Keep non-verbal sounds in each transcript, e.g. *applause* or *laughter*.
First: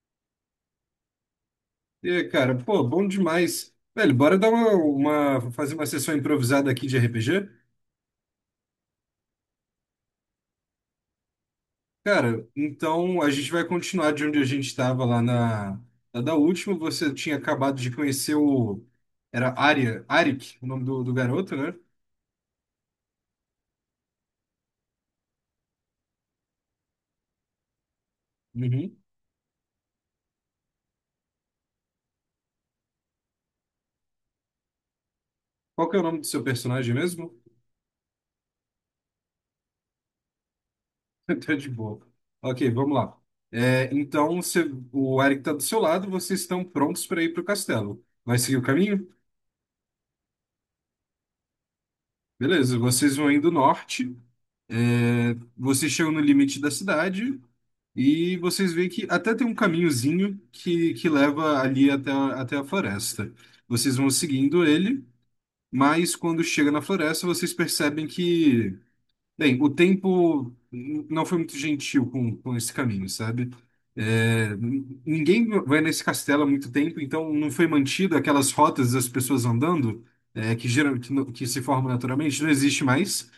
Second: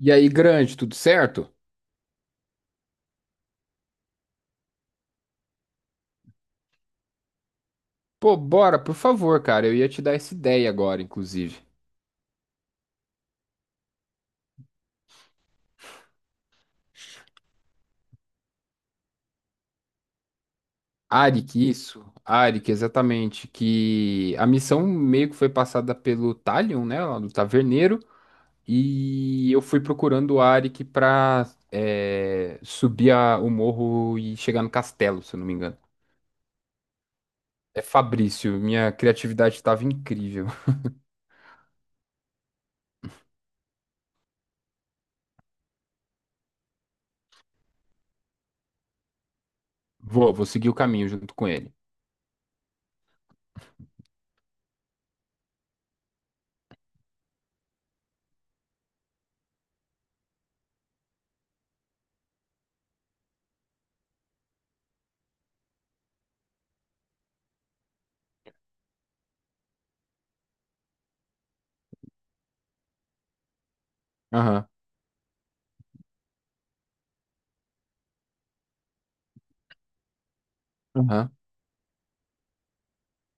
E aí, grande, tudo certo? E, cara, pô, bom demais. Velho, bora dar fazer uma sessão improvisada aqui de RPG? Pô, bora, por favor, cara. Eu ia te dar essa ideia agora, inclusive. Cara, então a gente vai continuar de onde a gente estava lá na da última. Você tinha acabado de conhecer o. Era Arya, Arik, o nome do garoto, Arik, né? isso. Arik, exatamente. Que a missão meio que foi passada pelo Talion, né? Lá do Taverneiro. Uhum. E eu fui procurando o Arik pra subir o morro e chegar no castelo, se eu não me engano. Qual que é o nome do seu personagem mesmo? É Fabrício, minha criatividade estava incrível. *laughs* *laughs* Tá de boa. Ok, vamos lá. É, então, você- o Arik tá do seu lado, vocês estão prontos para ir pro castelo. Vai seguir o caminho? Vou seguir o caminho junto com ele. Beleza, vocês vão indo norte, é, vocês chegam no limite da cidade e vocês veem que até tem um caminhozinho que leva ali até, a- até a floresta. Vocês vão seguindo ele, mas quando chega na floresta, vocês percebem que bem, o tempo não foi muito gentil com esse caminho, sabe? É, Aham, n- ninguém vai nesse castelo há muito tempo, então não foi mantido aquelas rotas das pessoas andando, é, que, geram, que, aham. no- que se formam naturalmente, não existe mais.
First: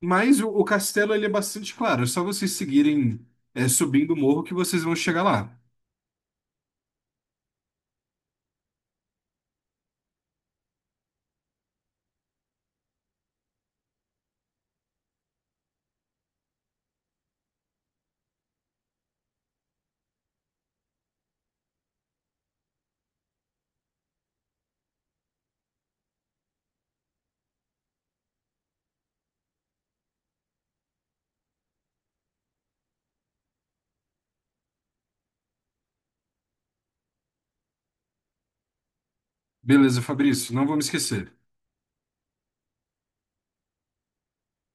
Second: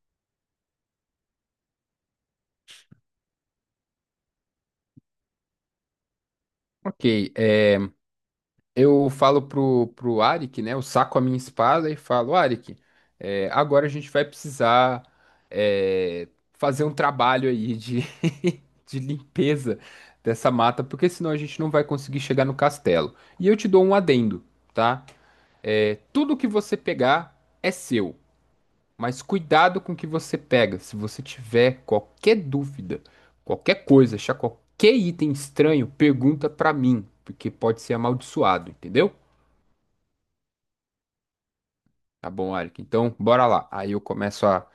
Mas o castelo ele é bastante claro, é só vocês seguirem, é, subindo o morro que vocês vão chegar lá. Ok, eu falo pro Arik, né? Eu saco a minha espada e falo: Arik, agora a gente vai precisar, é, fazer um trabalho aí de, *laughs* de limpeza dessa mata, porque senão a gente não vai conseguir chegar no castelo. E eu te dou um adendo, tá? É, tudo que você pegar é seu, mas cuidado com o que você pega. Se você tiver qualquer dúvida, qualquer coisa, achar qualquer item estranho, pergunta pra mim, porque pode ser amaldiçoado, entendeu? Beleza, Fabrício, não vou me esquecer. Tá bom, Eric. Então, bora lá. Aí eu começo a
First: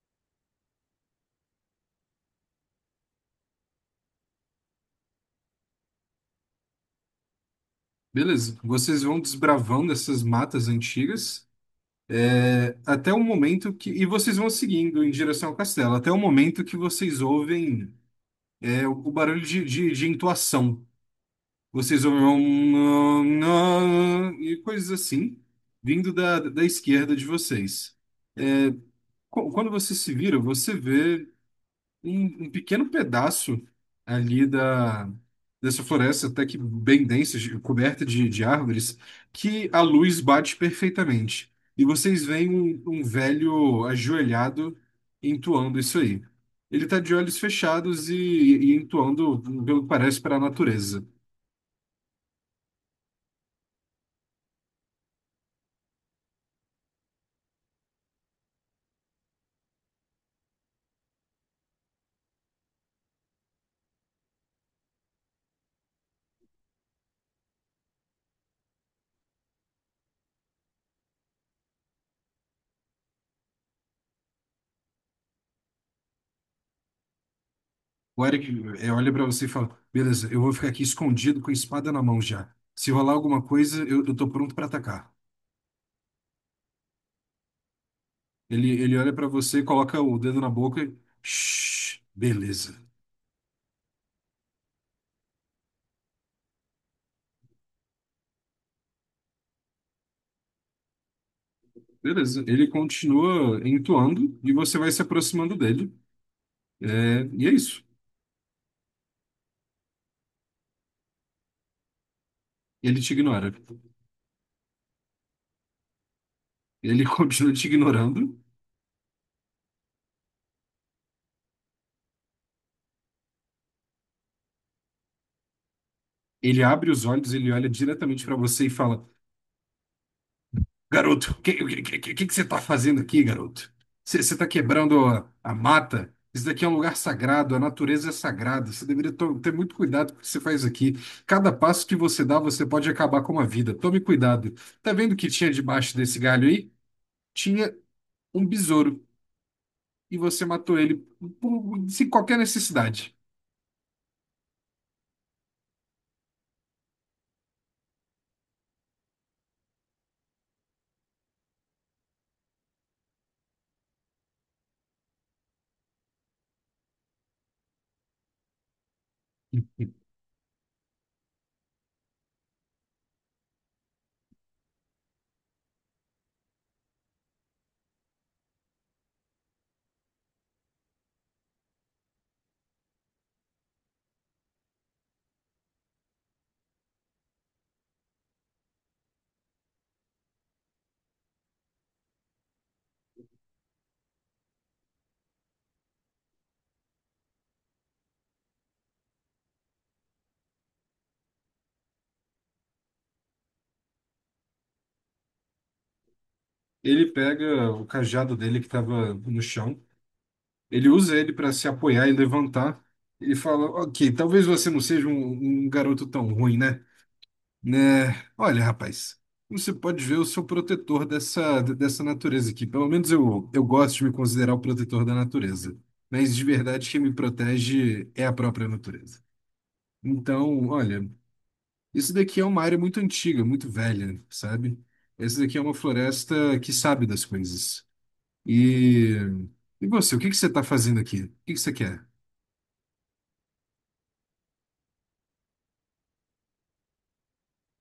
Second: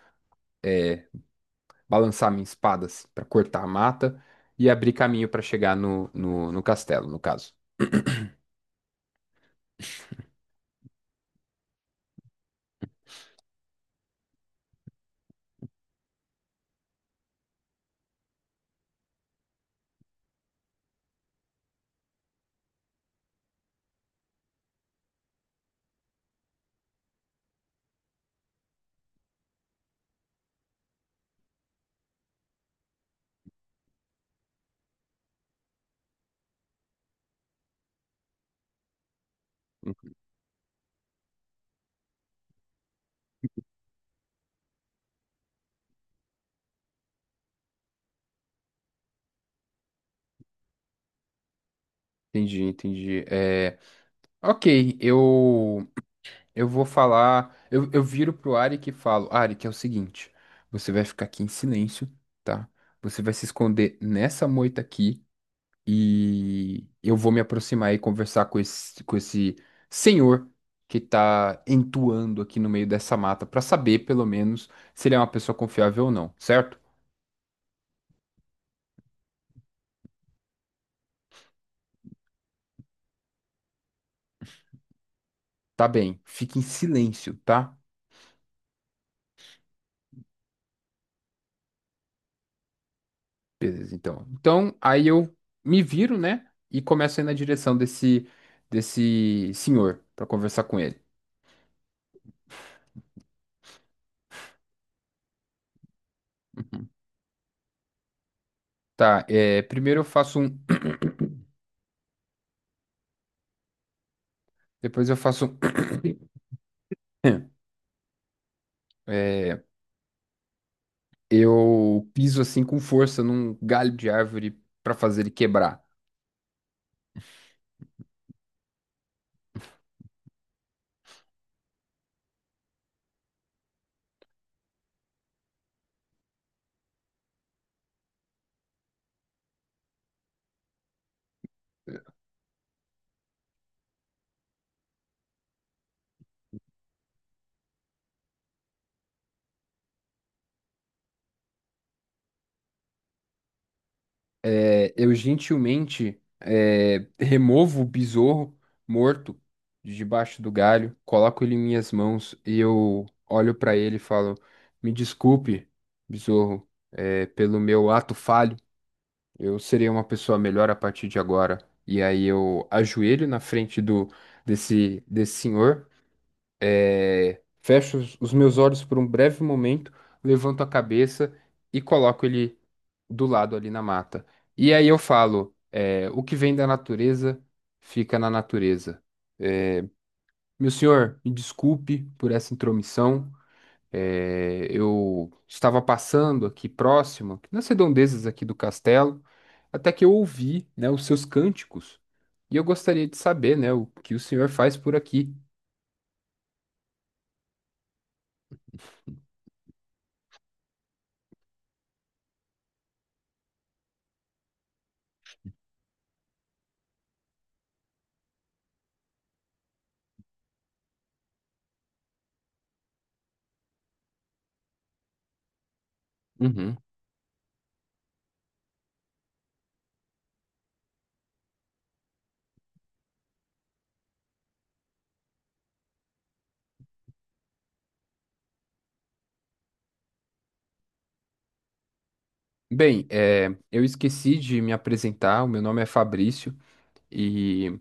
balançar minha espada assim, para cortar a mata e abrir caminho para chegar no castelo, no caso. Beleza, vocês vão desbravando essas matas antigas. Até o momento que. E vocês vão seguindo em direção ao castelo, até o momento que vocês ouvem é, o barulho de entoação. Vocês ouvem um, e coisas assim, vindo da esquerda de vocês. Quando você se vira, você vê. Um pequeno pedaço ali dessa floresta, até que bem densa, de- coberta de árvores, que a luz bate perfeitamente. E vocês veem um, um velho ajoelhado entoando isso aí. Ele está de olhos fechados e entoando, pelo que parece, para a natureza. Entendi, entendi. É, ok, eu vou falar. Eu viro pro Arik e falo: Arik, é o seguinte, você vai ficar aqui em silêncio, tá? Você vai se esconder nessa moita aqui. E eu vou me aproximar e conversar com esse senhor que está entoando aqui no meio dessa mata para saber, pelo menos, se ele é uma pessoa confiável ou não, certo? O Eric olha para você e fala: Beleza, eu vou ficar aqui escondido com a espada na mão já. Se rolar alguma coisa, eu tô pronto para atacar. Tá bem, fique em silêncio, tá? Ele olha pra você, coloca o dedo na boca. E, shh, beleza. Beleza, então. Então, aí eu me viro, né? E começo a ir na direção desse, desse senhor para conversar com ele. Beleza. Ele continua entoando e você vai se aproximando dele. É, e é isso. Tá, é, primeiro eu faço um. *coughs* Ele te ignora. *clears throat* Depois eu faço um. *coughs* Ele *laughs* continua *clears throat* te ignorando. É, eu piso assim com força num galho de árvore para fazer ele quebrar. Ele abre os olhos, ele olha diretamente pra você e fala: Garoto, o que você está fazendo aqui, garoto? Você está quebrando a mata? Isso daqui é um lugar sagrado, a natureza é sagrada. Você deveria ter muito cuidado com o que você faz aqui. Cada passo que você dá, você pode acabar com uma vida. Tome cuidado. Tá vendo o que tinha debaixo desse galho aí? Tinha um besouro e você matou ele sem qualquer necessidade. É, eu gentilmente, removo o besouro morto de debaixo do galho, coloco ele em minhas mãos e eu olho para ele e falo: Me desculpe, besouro, pelo meu ato falho. Eu serei uma *laughs* pessoa melhor a partir de agora. E aí eu ajoelho na frente do desse senhor. Fecho os meus olhos por um breve momento, levanto a cabeça e coloco ele do lado ali na mata. E aí eu falo: é, o que vem da natureza fica na natureza. Meu senhor, me desculpe por essa intromissão. É, eu estava passando aqui próximo, nas redondezas aqui do castelo, até que eu ouvi, né, os seus cânticos. E eu gostaria de saber, né, o que o senhor faz por aqui. Ele pega o cajado dele que estava no chão. Ele usa ele para se apoiar e levantar. Ele fala: Ok, talvez você não seja um garoto tão ruim, né? Né? Olha, rapaz, você pode ver, eu sou protetor dessa natureza aqui. Pelo menos eu gosto de me considerar o protetor da natureza. Mas de Uhum. verdade, quem me protege é a própria natureza. Então, olha, isso daqui é uma área muito antiga, muito velha, sabe? Essa daqui é uma floresta que sabe das coisas. E, e você, o que que você está fazendo aqui? O que que você quer? Bem, eu esqueci de me apresentar. O meu nome é Fabrício e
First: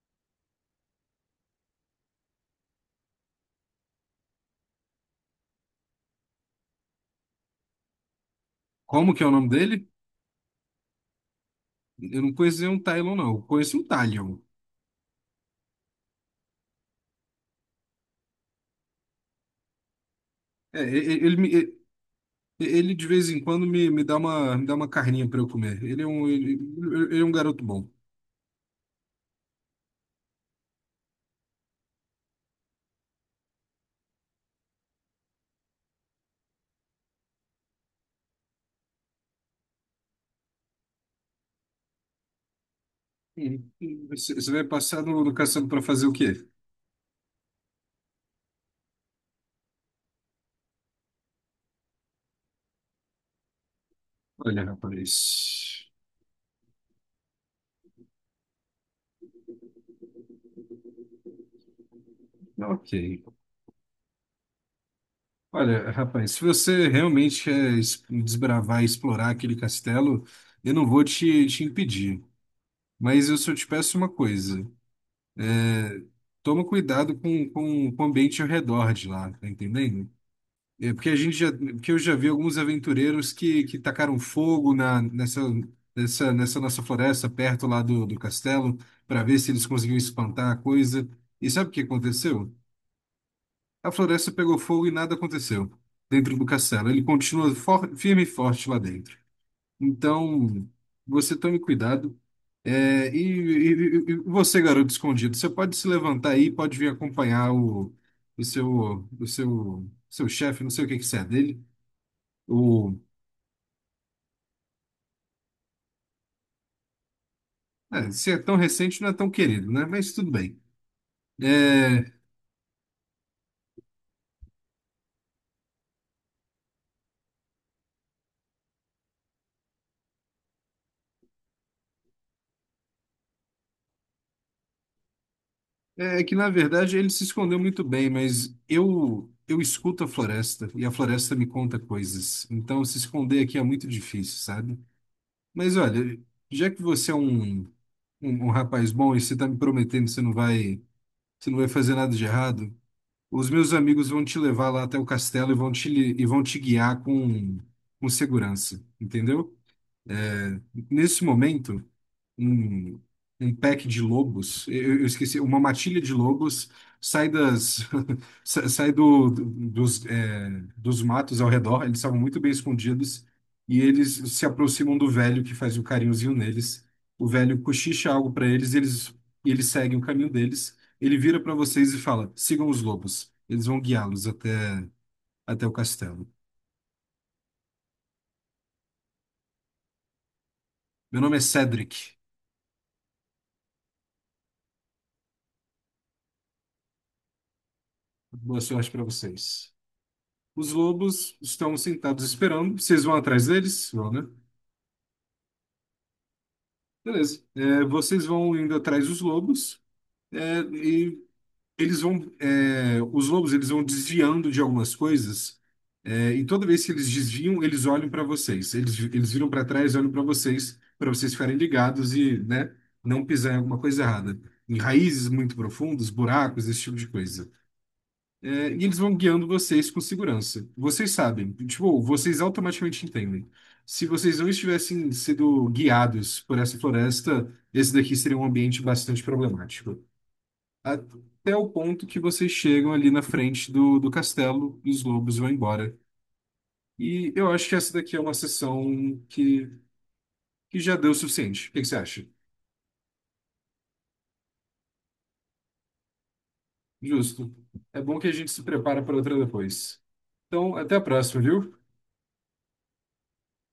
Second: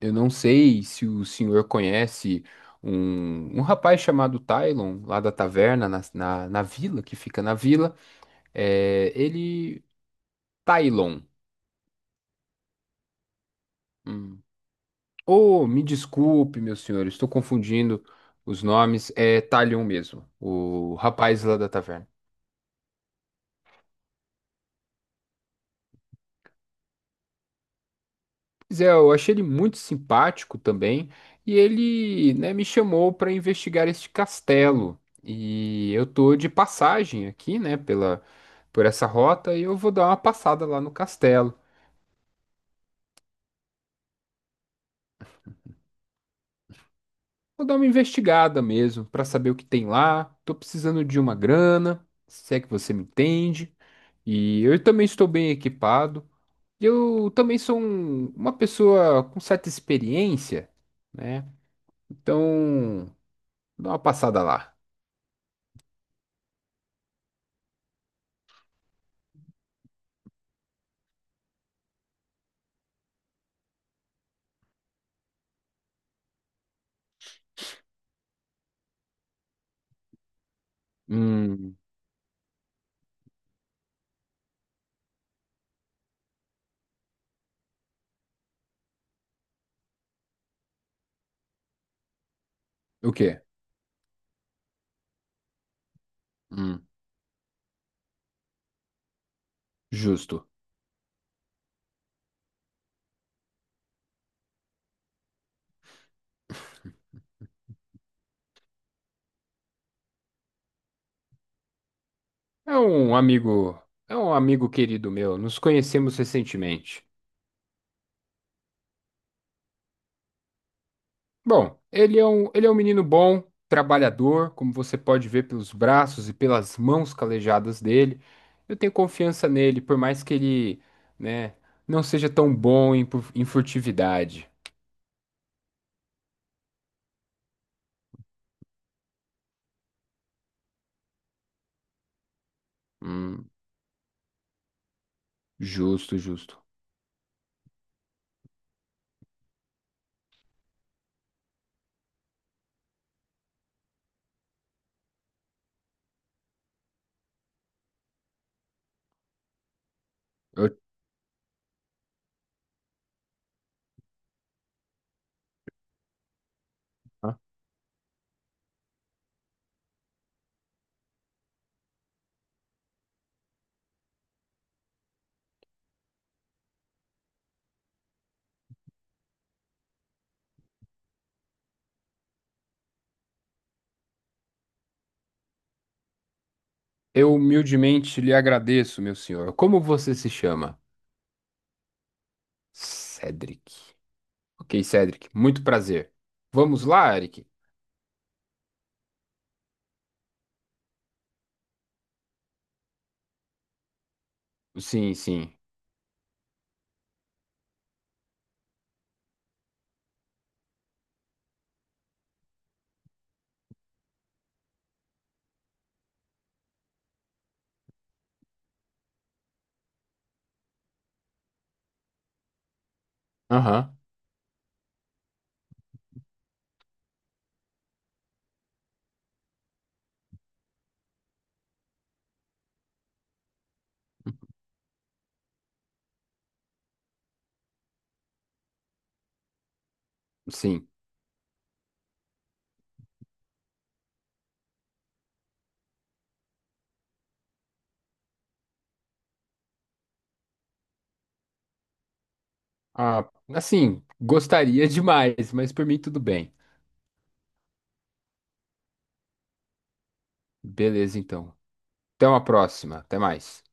eu não sei se o senhor conhece um rapaz chamado Tylon, lá da taverna, na vila, que fica na vila. Eh, Como que é o nome ele. dele? Tylon. Eu não conhecia um Tylon, não. Eu conheço um Talion. Hum. Oh, me desculpe, meu senhor, estou confundindo os nomes. É Tylon mesmo, É, o rapaz lá da taverna. ele, de vez em quando me dá me dá uma carninha para eu comer. Ele é um garoto bom. Pois é, eu achei ele muito simpático também, e ele, né, me chamou para investigar este castelo. E eu tô de passagem aqui, né, pela, por essa rota e eu vou dar uma passada lá no castelo. Hum. Você vai passar no caçando para fazer o quê? Vou dar uma investigada mesmo para saber o que tem lá. Tô precisando de uma grana, se é que você me entende. E Olha, eu também estou bem rapaz. equipado. E eu também sou uma pessoa com certa experiência, né? Então, Ok. dá uma passada lá. Olha, rapaz, se você realmente quer desbravar e explorar aquele castelo, eu não vou te impedir. Mas eu só te peço uma coisa. Toma cuidado com o ambiente ao redor de lá, tá entendendo? É porque a gente já, Hum. porque eu já vi alguns aventureiros que tacaram fogo nessa nossa floresta perto lá do castelo para ver se eles conseguiam espantar a coisa. E sabe o que aconteceu? O quê? A floresta pegou fogo e nada aconteceu dentro do Hum, castelo. Ele continua firme e forte lá dentro. justo. Então, você tome cuidado. É, e você, garoto escondido, você pode se levantar aí, pode vir acompanhar o, seu chefe, não sei o que que você é dele. É um amigo, é um amigo querido meu. Nos conhecemos recentemente. É, se é tão recente, não é tão querido, né? Mas tudo bem. Bom, É, ele é um menino bom, trabalhador, como você pode ver pelos braços e pelas mãos calejadas dele. Eu tenho confiança nele, por mais que ele, né, não seja tão bom em, em furtividade. é é que, na verdade, ele se escondeu muito bem, mas eu escuto a floresta e a floresta me conta coisas. Então, se esconder Hum, aqui é muito difícil, sabe? Mas justo, olha, justo. já que você é um rapaz bom e você está me prometendo que você não vai fazer nada de errado, os meus amigos vão te levar lá até o castelo e vão te guiar com segurança, entendeu? Eu, Nesse momento. um, Um pack de lobos, eu esqueci, uma matilha de lobos sai das *laughs* sai dos, é, dos matos ao redor, eles estavam muito bem escondidos e eles se aproximam do velho que faz o carinhozinho neles. O velho cochicha algo para eles, e eles seguem o caminho deles. Ele vira para vocês e fala: "Sigam os lobos. Eles vão guiá-los até o castelo." eu humildemente lhe agradeço, meu senhor. Como você se chama? Meu nome é Cedric. Cedric. Ok, Cedric, muito prazer. Vamos lá, Eric? Boa sorte para vocês. Os lobos estão sentados esperando. Vocês vão atrás deles? Vão, né? Sim, sim. Beleza. É, vocês vão indo atrás dos lobos é, e eles vão. É, os lobos eles vão desviando de algumas coisas é, e toda vez que eles desviam, eles olham para vocês. Eles viram para trás, olham para vocês ficarem ligados e, né, não pisar em alguma Aham, coisa errada. Em raízes muito profundas, buracos, esse tipo de coisa. É, e eles vão guiando vocês com segurança. Vocês sabem, tipo, vocês automaticamente entendem. Se vocês não estivessem sendo guiados por essa floresta, esse daqui seria um ambiente bastante problemático. sim. Até o ponto que vocês chegam ali na frente do castelo e os lobos vão embora. E eu acho que essa daqui é uma sessão que já deu o suficiente. O que que você acha? Ah, assim, gostaria *laughs* demais, mas por mim tudo bem. Justo. É bom que a gente se prepara para outra depois. Então, até a Beleza, próxima, então. viu? Até uma próxima. Até mais.